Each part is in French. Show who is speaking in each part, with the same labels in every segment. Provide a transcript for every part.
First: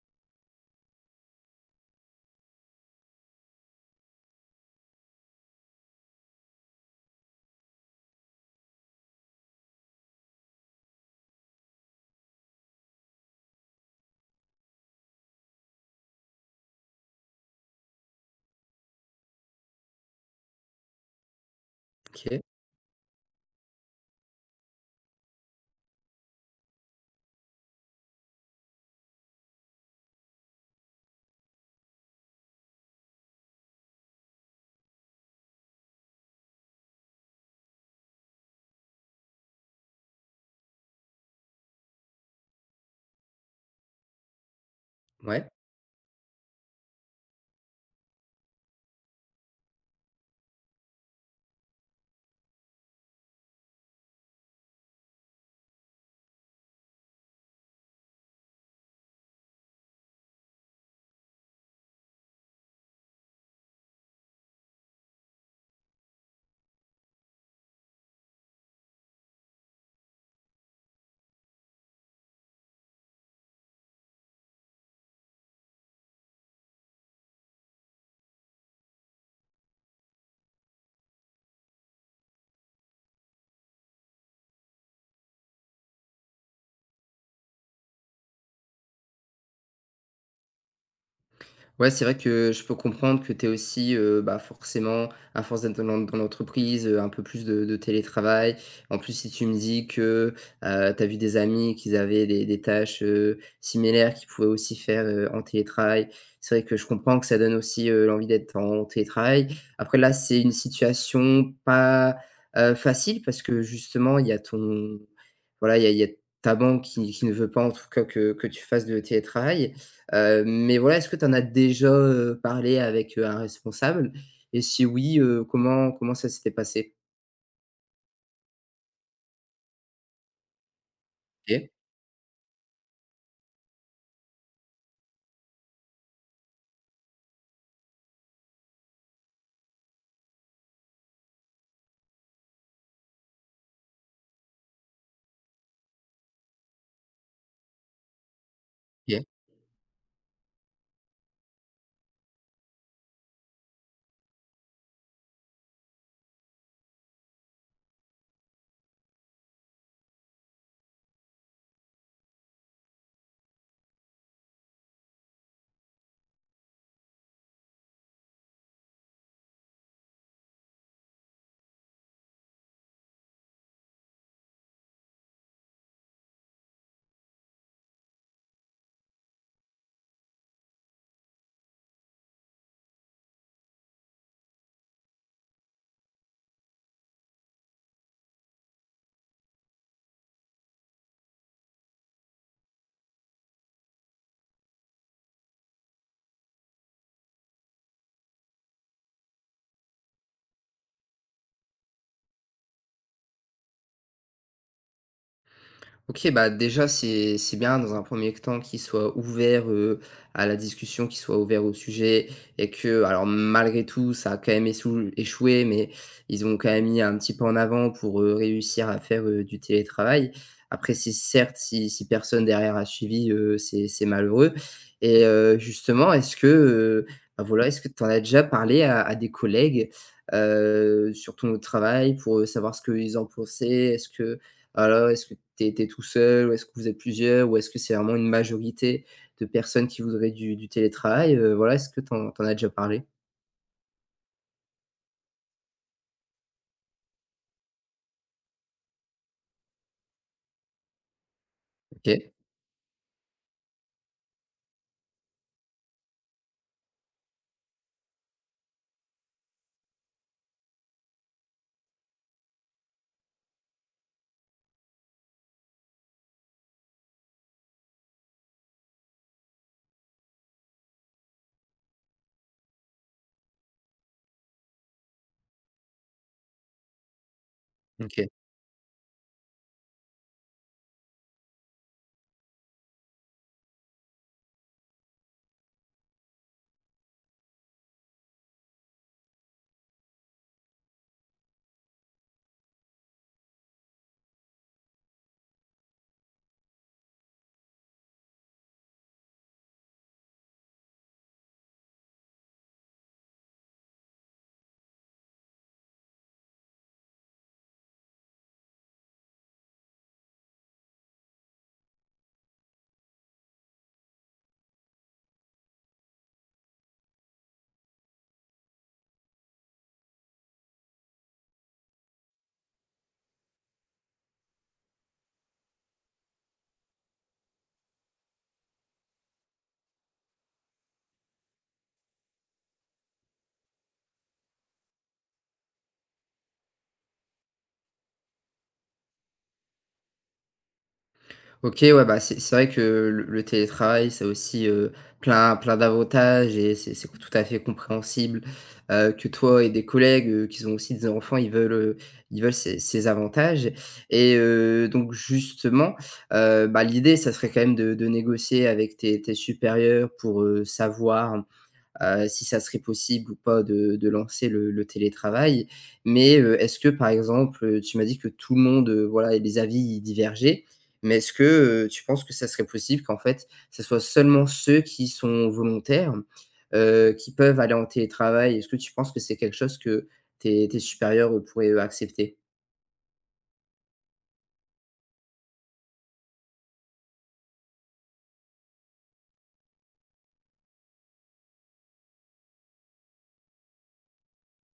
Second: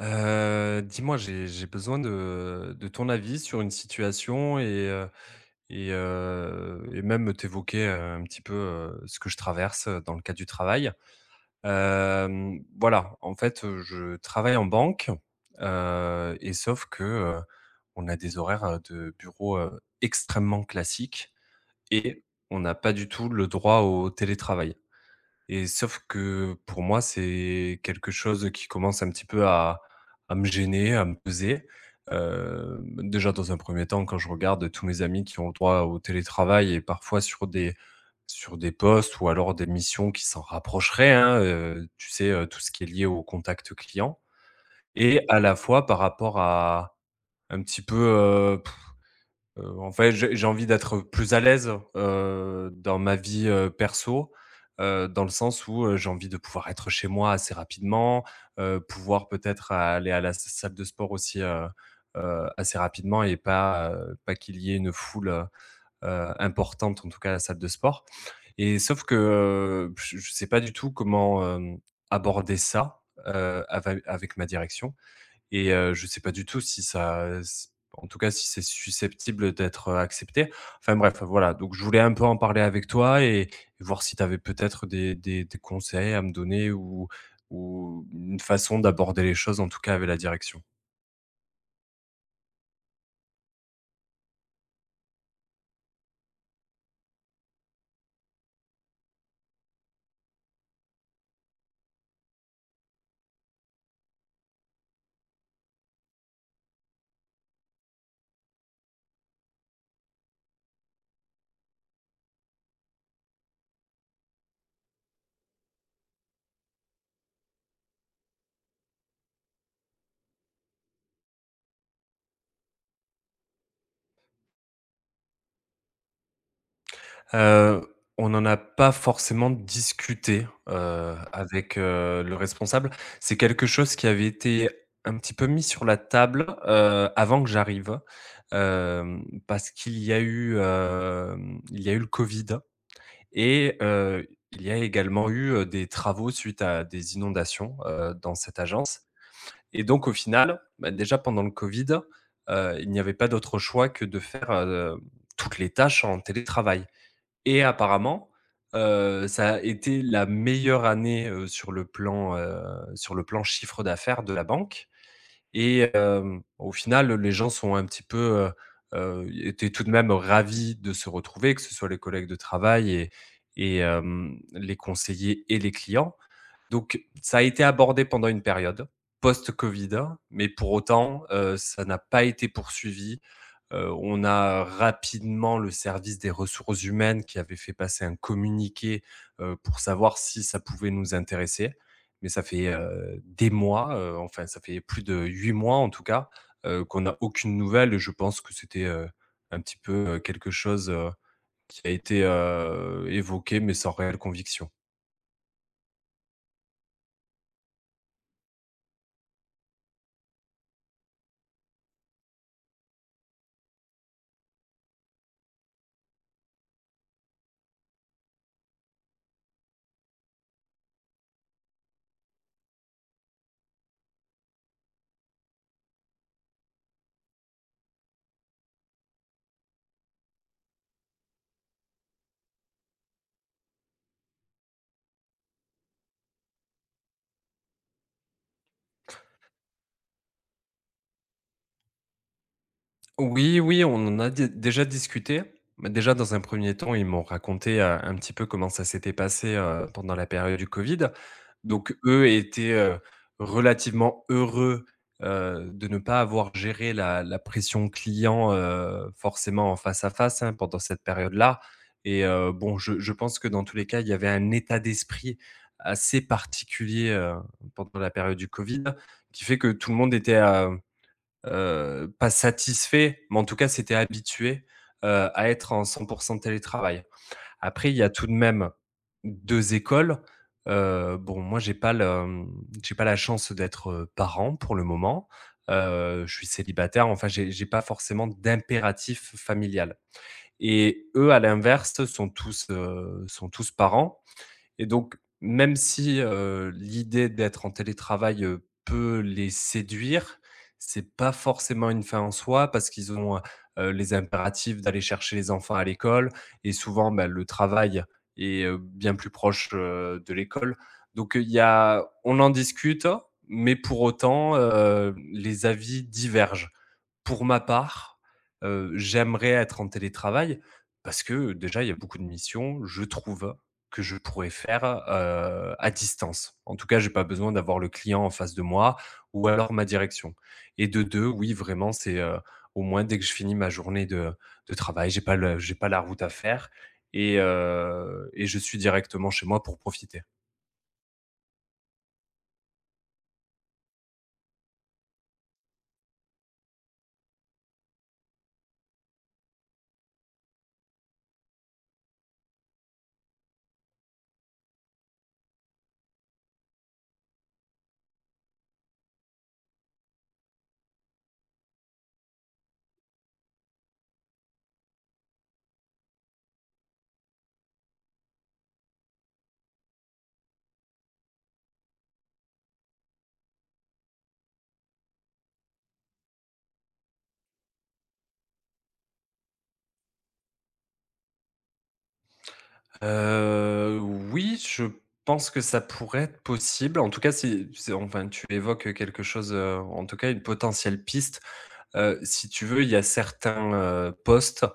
Speaker 1: Dis-moi, j'ai besoin de ton avis sur une situation et même t'évoquer, un petit peu, ce que je traverse, dans le cadre du travail. Voilà, en fait, je travaille en banque, et sauf que, on a des horaires, de bureau, extrêmement classiques et
Speaker 2: OK,
Speaker 1: on n'a pas du tout le droit au télétravail. Et sauf que pour moi, c'est quelque chose qui commence un petit peu à me gêner, à me peser. Déjà dans un premier temps, quand je regarde tous mes amis qui ont le droit au télétravail et parfois sur des postes ou alors des missions qui s'en rapprocheraient, hein, tu sais, tout ce qui est lié au contact client et à
Speaker 2: ouais.
Speaker 1: la fois par rapport à un petit peu, euh, en fait, j'ai envie d'être plus à l'aise, dans ma vie, perso, dans le sens où, j'ai envie de pouvoir être chez moi assez rapidement, pouvoir peut-être aller à la s salle de sport aussi, assez rapidement et pas, pas qu'il y ait une foule, importante, en tout cas à la salle de sport. Et sauf que, je ne sais pas du tout comment, aborder ça, avec ma direction et je sais pas du tout si ça s en tout cas, si c'est susceptible d'être, accepté. Enfin bref, voilà, donc je voulais un peu en parler avec toi et voir si tu avais peut-être des conseils à me donner ou une façon d'aborder les choses, en tout cas, avec la direction.
Speaker 2: Ouais, c'est vrai que je peux comprendre que tu aies aussi, bah, forcément, à force d'être dans l'en dans l'entreprise, un peu plus de télétravail. En plus, si tu me dis que, tu as vu des amis qui avaient des tâches, similaires qu'ils pouvaient aussi faire, en télétravail, c'est vrai que je comprends que ça donne aussi, l'envie d'être en télétravail. Après là, c'est une situation pas, facile parce que justement, il y a ton voilà, il y a ta banque qui ne veut pas en tout cas que tu fasses de télétravail. Mais voilà, est-ce que tu en as déjà, parlé avec, un responsable? Et si oui, comment ça s'était passé?
Speaker 1: Heu, on n'en a pas forcément discuté,
Speaker 2: OK.
Speaker 1: avec, le responsable. C'est quelque chose qui avait été un petit peu mis sur la table, avant que j'arrive, parce qu'il y a eu, hem, il y a eu le Covid et il y a également eu, des travaux suite à des inondations, dans cette agence.
Speaker 2: OK.
Speaker 1: Et donc au final, bah, déjà pendant le Covid, il n'y avait pas d'autre choix que de faire, toutes les tâches en télétravail. Et apparemment, ça a été la meilleure année, sur le plan chiffre d'affaires de la banque. Et au final, les gens sont un petit peu, étaient tout de même ravis de se retrouver, que ce soit les collègues de travail et les conseillers et les clients. Donc ça a été abordé pendant une période post-Covid, hein, mais pour autant, ça n'a pas été poursuivi. On a rapidement le service des ressources humaines qui avait fait passer un communiqué, pour savoir si ça pouvait nous intéresser. Mais ça fait, des mois, enfin ça fait plus de 8 mois en tout cas, qu'on n'a aucune nouvelle. Et je pense que c'était, un petit peu, quelque chose, qui a été, évoqué mais sans réelle conviction.
Speaker 2: OK, bah, déjà, c'est bien dans un premier temps qu'il soit ouvert, à la discussion, qu'il soit ouvert au sujet et que alors malgré tout, ça a quand même essou échoué, mais ils ont quand même mis un petit pas en avant pour, réussir à faire, du télétravail. Après c'est certes, si personne derrière a suivi, c'est malheureux et justement, est-ce que, bah, voilà, est-ce que tu en as déjà parlé à des collègues, sur ton travail pour, savoir ce qu'ils en pensaient? Est-ce que alors, est-ce que tu étais tout seul ou est-ce que vous êtes plusieurs ou est-ce que c'est vraiment une majorité de personnes qui voudraient du télétravail? Voilà, est-ce que tu en as déjà parlé?
Speaker 1: Oui, oui, on en a dé déjà discuté. Bah, déjà, dans un premier temps, ils m'ont raconté, un petit peu comment ça s'était passé, pendant la période du Covid. Donc eux
Speaker 2: OK,
Speaker 1: étaient, relativement heureux, de ne pas avoir géré la pression client, forcément en face à face, hein, pendant cette période-là. Et bon, je pense que dans tous les cas, il y avait un état d'esprit assez particulier, pendant la période du Covid qui fait que tout le monde était, pas satisfait, mais en tout cas, c'était habitué, à être en 100% télétravail. Après, il y a tout
Speaker 2: OK.
Speaker 1: de même 2 écoles. Bon, moi, j'ai pas la chance d'être, parent pour le moment. Je suis célibataire, enfin, j'ai pas forcément d'impératif familial. Et eux, à l'inverse, sont tous parents. Et donc, même si, l'idée d'être en télétravail, peut les séduire, c'est pas forcément une fin en soi parce qu'ils ont, les impératifs d'aller chercher les enfants à l'école. Et souvent, bah, le travail est, bien plus proche, de l'école. Donc, il y a on en discute, mais pour autant, les avis divergent. Pour ma part, j'aimerais être en télétravail parce que, déjà, il y a beaucoup de missions, je trouve, que je pourrais faire, à distance. En tout cas, j'ai pas besoin d'avoir le client en face de moi ou alors ma direction. Et de 2, oui, vraiment, c'est, au moins dès que je finis ma journée de travail, j'ai pas la route à faire. Et je suis directement chez moi pour profiter.
Speaker 2: OK, ouais, bah, c'est vrai que le télétravail, ça a aussi, plein d'avantages et c'est tout à fait compréhensible, que toi et des collègues, qu'ils ont aussi des enfants, ils veulent ces avantages et donc justement, bah, l'idée, ça serait quand même de négocier avec tes supérieurs pour, savoir si ça serait possible ou pas de, de lancer le télétravail. Mais est-ce que, par exemple, tu m'as dit que tout le monde, voilà, et les avis y divergeaient, mais est-ce que tu penses que ça serait possible qu'en fait, ce soit seulement ceux qui sont volontaires qui peuvent aller en télétravail? Est-ce que tu penses que c'est quelque chose que tes, tes supérieurs pourraient accepter?
Speaker 1: Heu, oui, je pense que ça pourrait être possible. En tout cas, si c'est enfin, tu évoques quelque chose, en tout cas, une potentielle piste. Si tu veux, il y a certains, postes,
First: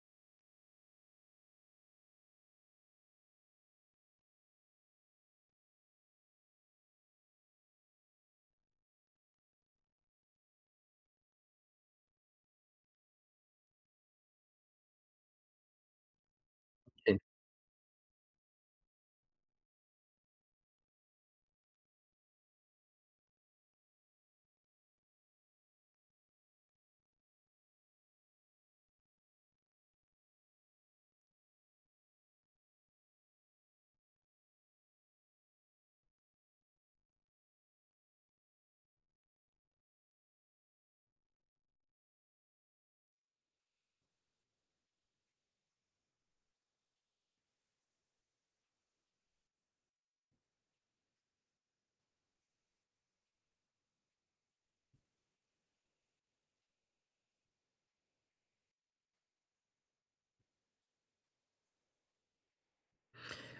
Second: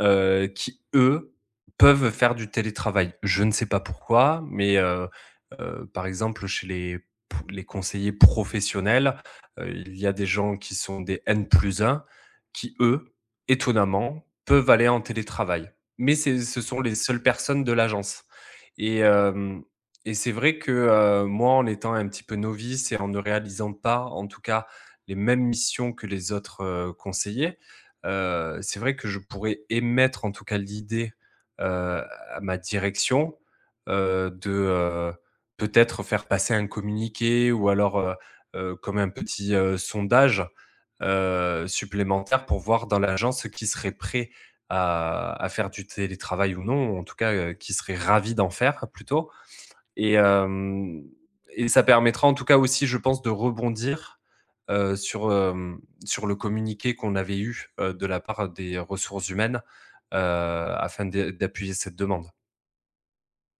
Speaker 1: qui eux, peuvent faire du télétravail. Je ne sais pas pourquoi, mais par exemple, chez les pou les conseillers professionnels, il y a des gens qui sont des N+1 qui eux, étonnamment, peuvent aller en télétravail. Mais c'est ce sont les seules personnes de l'agence. Et hem et c'est vrai que, moi, en étant un petit peu novice et en ne réalisant pas, en tout cas, les mêmes missions que les autres, conseillers. C'est vrai que je pourrais émettre en tout cas l'idée, à ma direction, de, peut-être faire passer un communiqué ou alors, comme un petit, sondage, supplémentaire pour voir dans l'agence ceux qui serait prêt à faire du télétravail ou non, ou en tout cas, qui serait ravi d'en faire plutôt. Et hem et ça permettra en tout cas aussi, je pense, de rebondir, sur le communiqué qu'on avait eu, de la part des ressources humaines, afin d'appuyer cette demande.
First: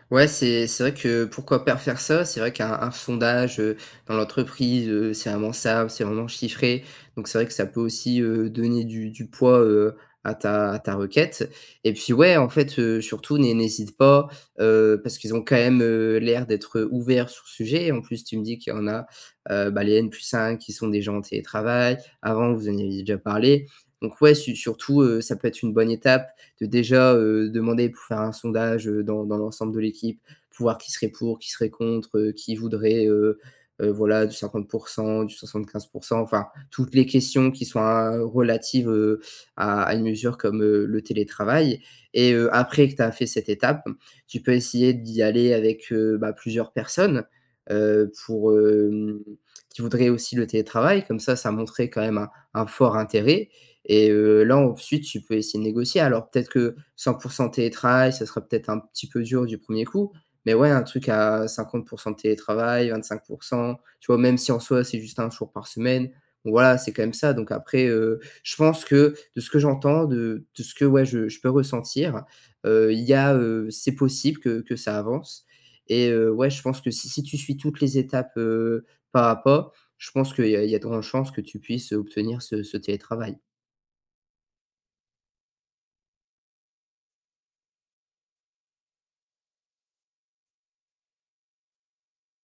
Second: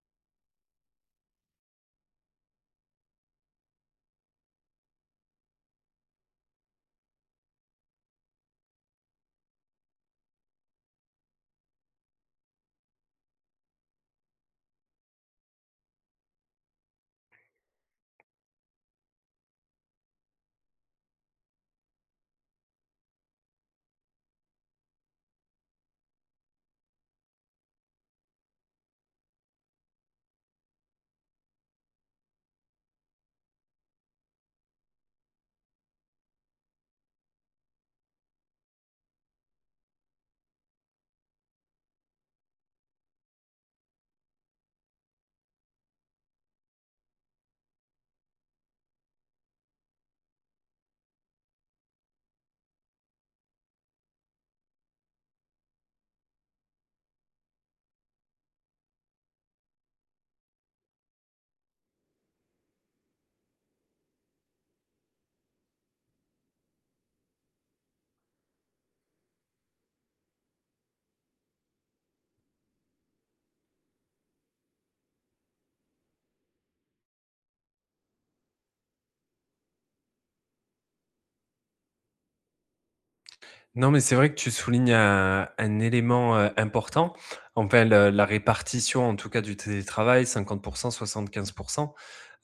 Speaker 2: Ouais, c'est vrai que pourquoi pas faire ça? C'est vrai qu'un sondage, dans l'entreprise, c'est vraiment ça, c'est vraiment chiffré. Donc c'est vrai que ça peut aussi, donner du poids, à ta requête et puis ouais, en fait, surtout n'hésite pas, parce qu'ils ont quand même, l'air d'être, ouverts sur le sujet. En plus, tu me dis qu'il y en a, bah, les N+1 qui sont des gens en télétravail. Avant, vous en aviez déjà parlé. Donc ouais, su surtout, ça peut être une bonne étape de déjà demander pour faire un sondage dans, dans l'ensemble de l'équipe, pour voir qui serait pour, qui serait contre, qui voudrait voilà, du 50%, du 75%, enfin, toutes les questions qui sont relatives à une mesure comme le télétravail. Et après que tu as fait cette étape, tu peux essayer d'y aller avec bah, plusieurs personnes pour, qui voudraient aussi le télétravail. Comme ça montrait quand même un fort intérêt. Et là, ensuite, tu peux essayer de négocier. Alors peut-être que 100% télétravail, ça sera peut-être un petit peu dur du premier coup, mais ouais, un truc à 50% de télétravail, 25% tu vois? Même si en soi, c'est juste un jour par semaine, bon voilà, c'est quand même ça. Donc après, je pense que de ce que j'entends, de ce que, ouais, je peux ressentir, il y a, c'est possible que ça avance et ouais, je pense que si tu suis toutes les étapes, pas à pas, je pense qu'il y a il y a de grandes chances que tu puisses obtenir ce télétravail.
Speaker 1: Non, mais c'est vrai que tu soulignes un élément, important. Enfin le la répartition en tout cas du télétravail, 50, 75.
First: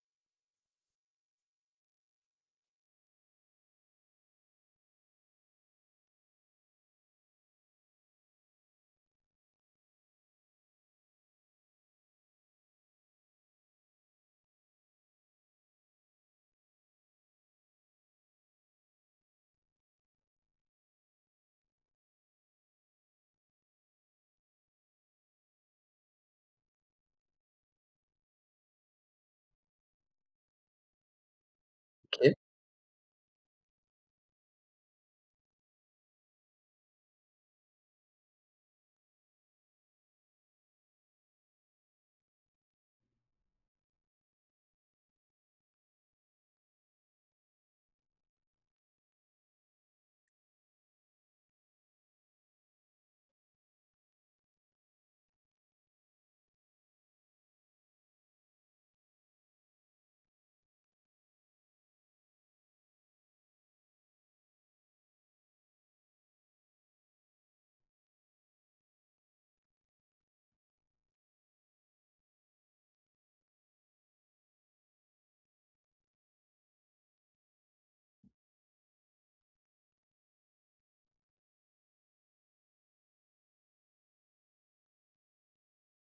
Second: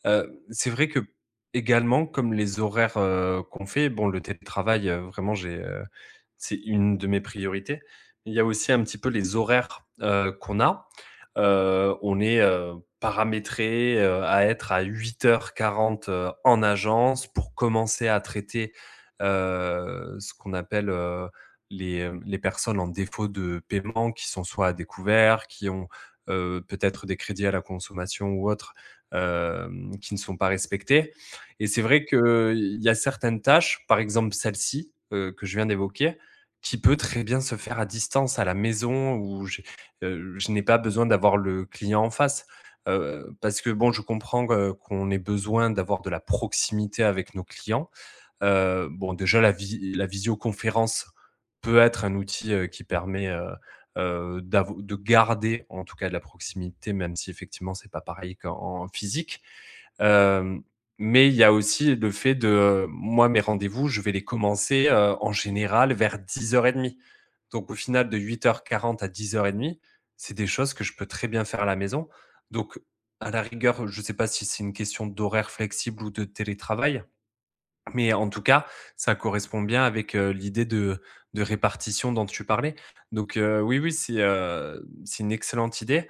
Speaker 1: C'est vrai que également comme les horaires, qu'on fait, bon le télétravail, c'est une de mes priorités. Il y a aussi un petit peu les horaires, qu'on a. On est, paramétré, à être à 8h40, en agence pour commencer à traiter, ce qu'on appelle, les, les personnes en défaut de paiement qui sont soit à découvert, qui ont, peut-être des crédits à la consommation ou autres, qui ne sont pas respectés. Et c'est vrai
Speaker 2: OK.
Speaker 1: qu'il y a certaines tâches, par exemple celle-ci, que je viens d'évoquer, qui peut très bien se faire à distance, à la maison où je n'ai pas besoin d'avoir le client en face. Parce que bon, je comprends, qu'on ait besoin d'avoir de la proximité avec nos clients. Bon, déjà la visioconférence peut être un outil, qui permet, d'avo de garder en tout cas de la proximité, même si effectivement c'est pas pareil qu'en en physique. Hem, mais il y a aussi le fait de, moi mes rendez-vous, je vais les commencer, en général vers 10h30. Donc au final de 8h40 à 10h30, c'est des choses que je peux très bien faire à la maison. Donc à la rigueur, je ne sais pas si c'est une question d'horaire flexible ou de télétravail. Mais en tout cas, ça correspond bien avec, l'idée de répartition dont tu parlais. Donc, oui, oui, c'est une excellente idée.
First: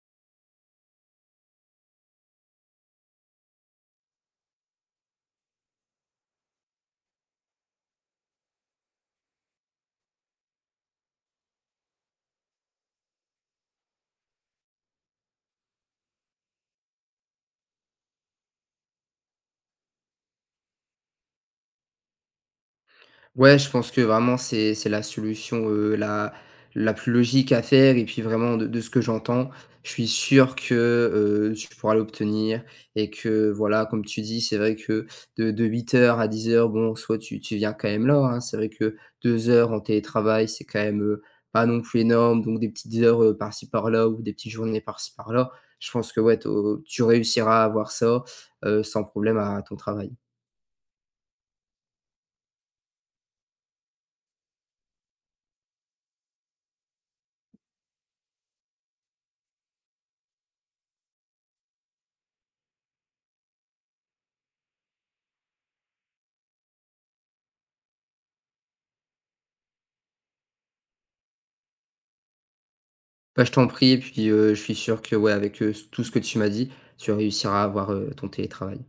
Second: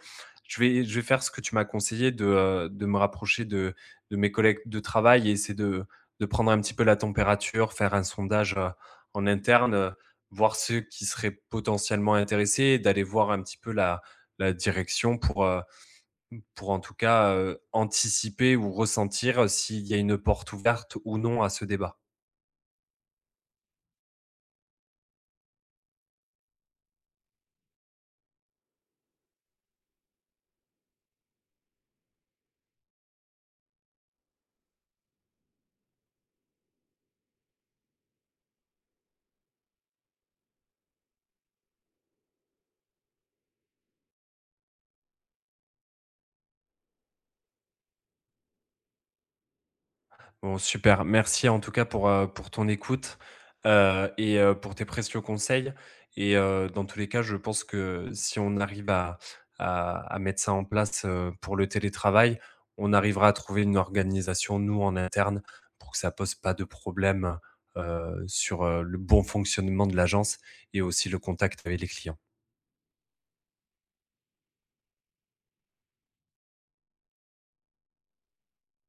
Speaker 1: Je vais faire ce que tu m'as conseillé de me rapprocher de mes collègues de travail et essayer de prendre un petit peu la température, faire un sondage, en interne, voir ceux qui seraient potentiellement intéressés et d'aller voir un petit peu la direction pour en tout cas, anticiper ou ressentir s'il y a une porte ouverte ou non à ce débat.
Speaker 2: Ouais, je pense que vraiment c'est la solution, la la plus logique à faire et puis vraiment de ce que j'entends, je suis sûr que, tu pourras l'obtenir et que voilà, comme tu dis, c'est vrai que de 8 heures à 10 heures bon, soit tu viens quand même là, hein. C'est vrai que 2 heures en télétravail, c'est quand même, pas non plus énorme, donc des petites heures, par-ci par-là ou des petites journées par-ci par-là. Je pense que ouais, tu réussiras à avoir ça, sans problème à ton travail.
Speaker 1: Bon, super. Merci en tout cas pour ton écoute, et pour tes précieux conseils. Et dans tous les cas, je pense que si on arrive à mettre ça en place, pour le télétravail, on arrivera à trouver une organisation, nous, en interne, pour que ça pose pas de problème, sur, le bon fonctionnement de l'agence et aussi le contact avec les clients.
Speaker 2: Bah, je t'en prie et puis, je suis sûr que, ouais, avec, tout ce que tu m'as dit, tu réussiras à avoir, ton télétravail.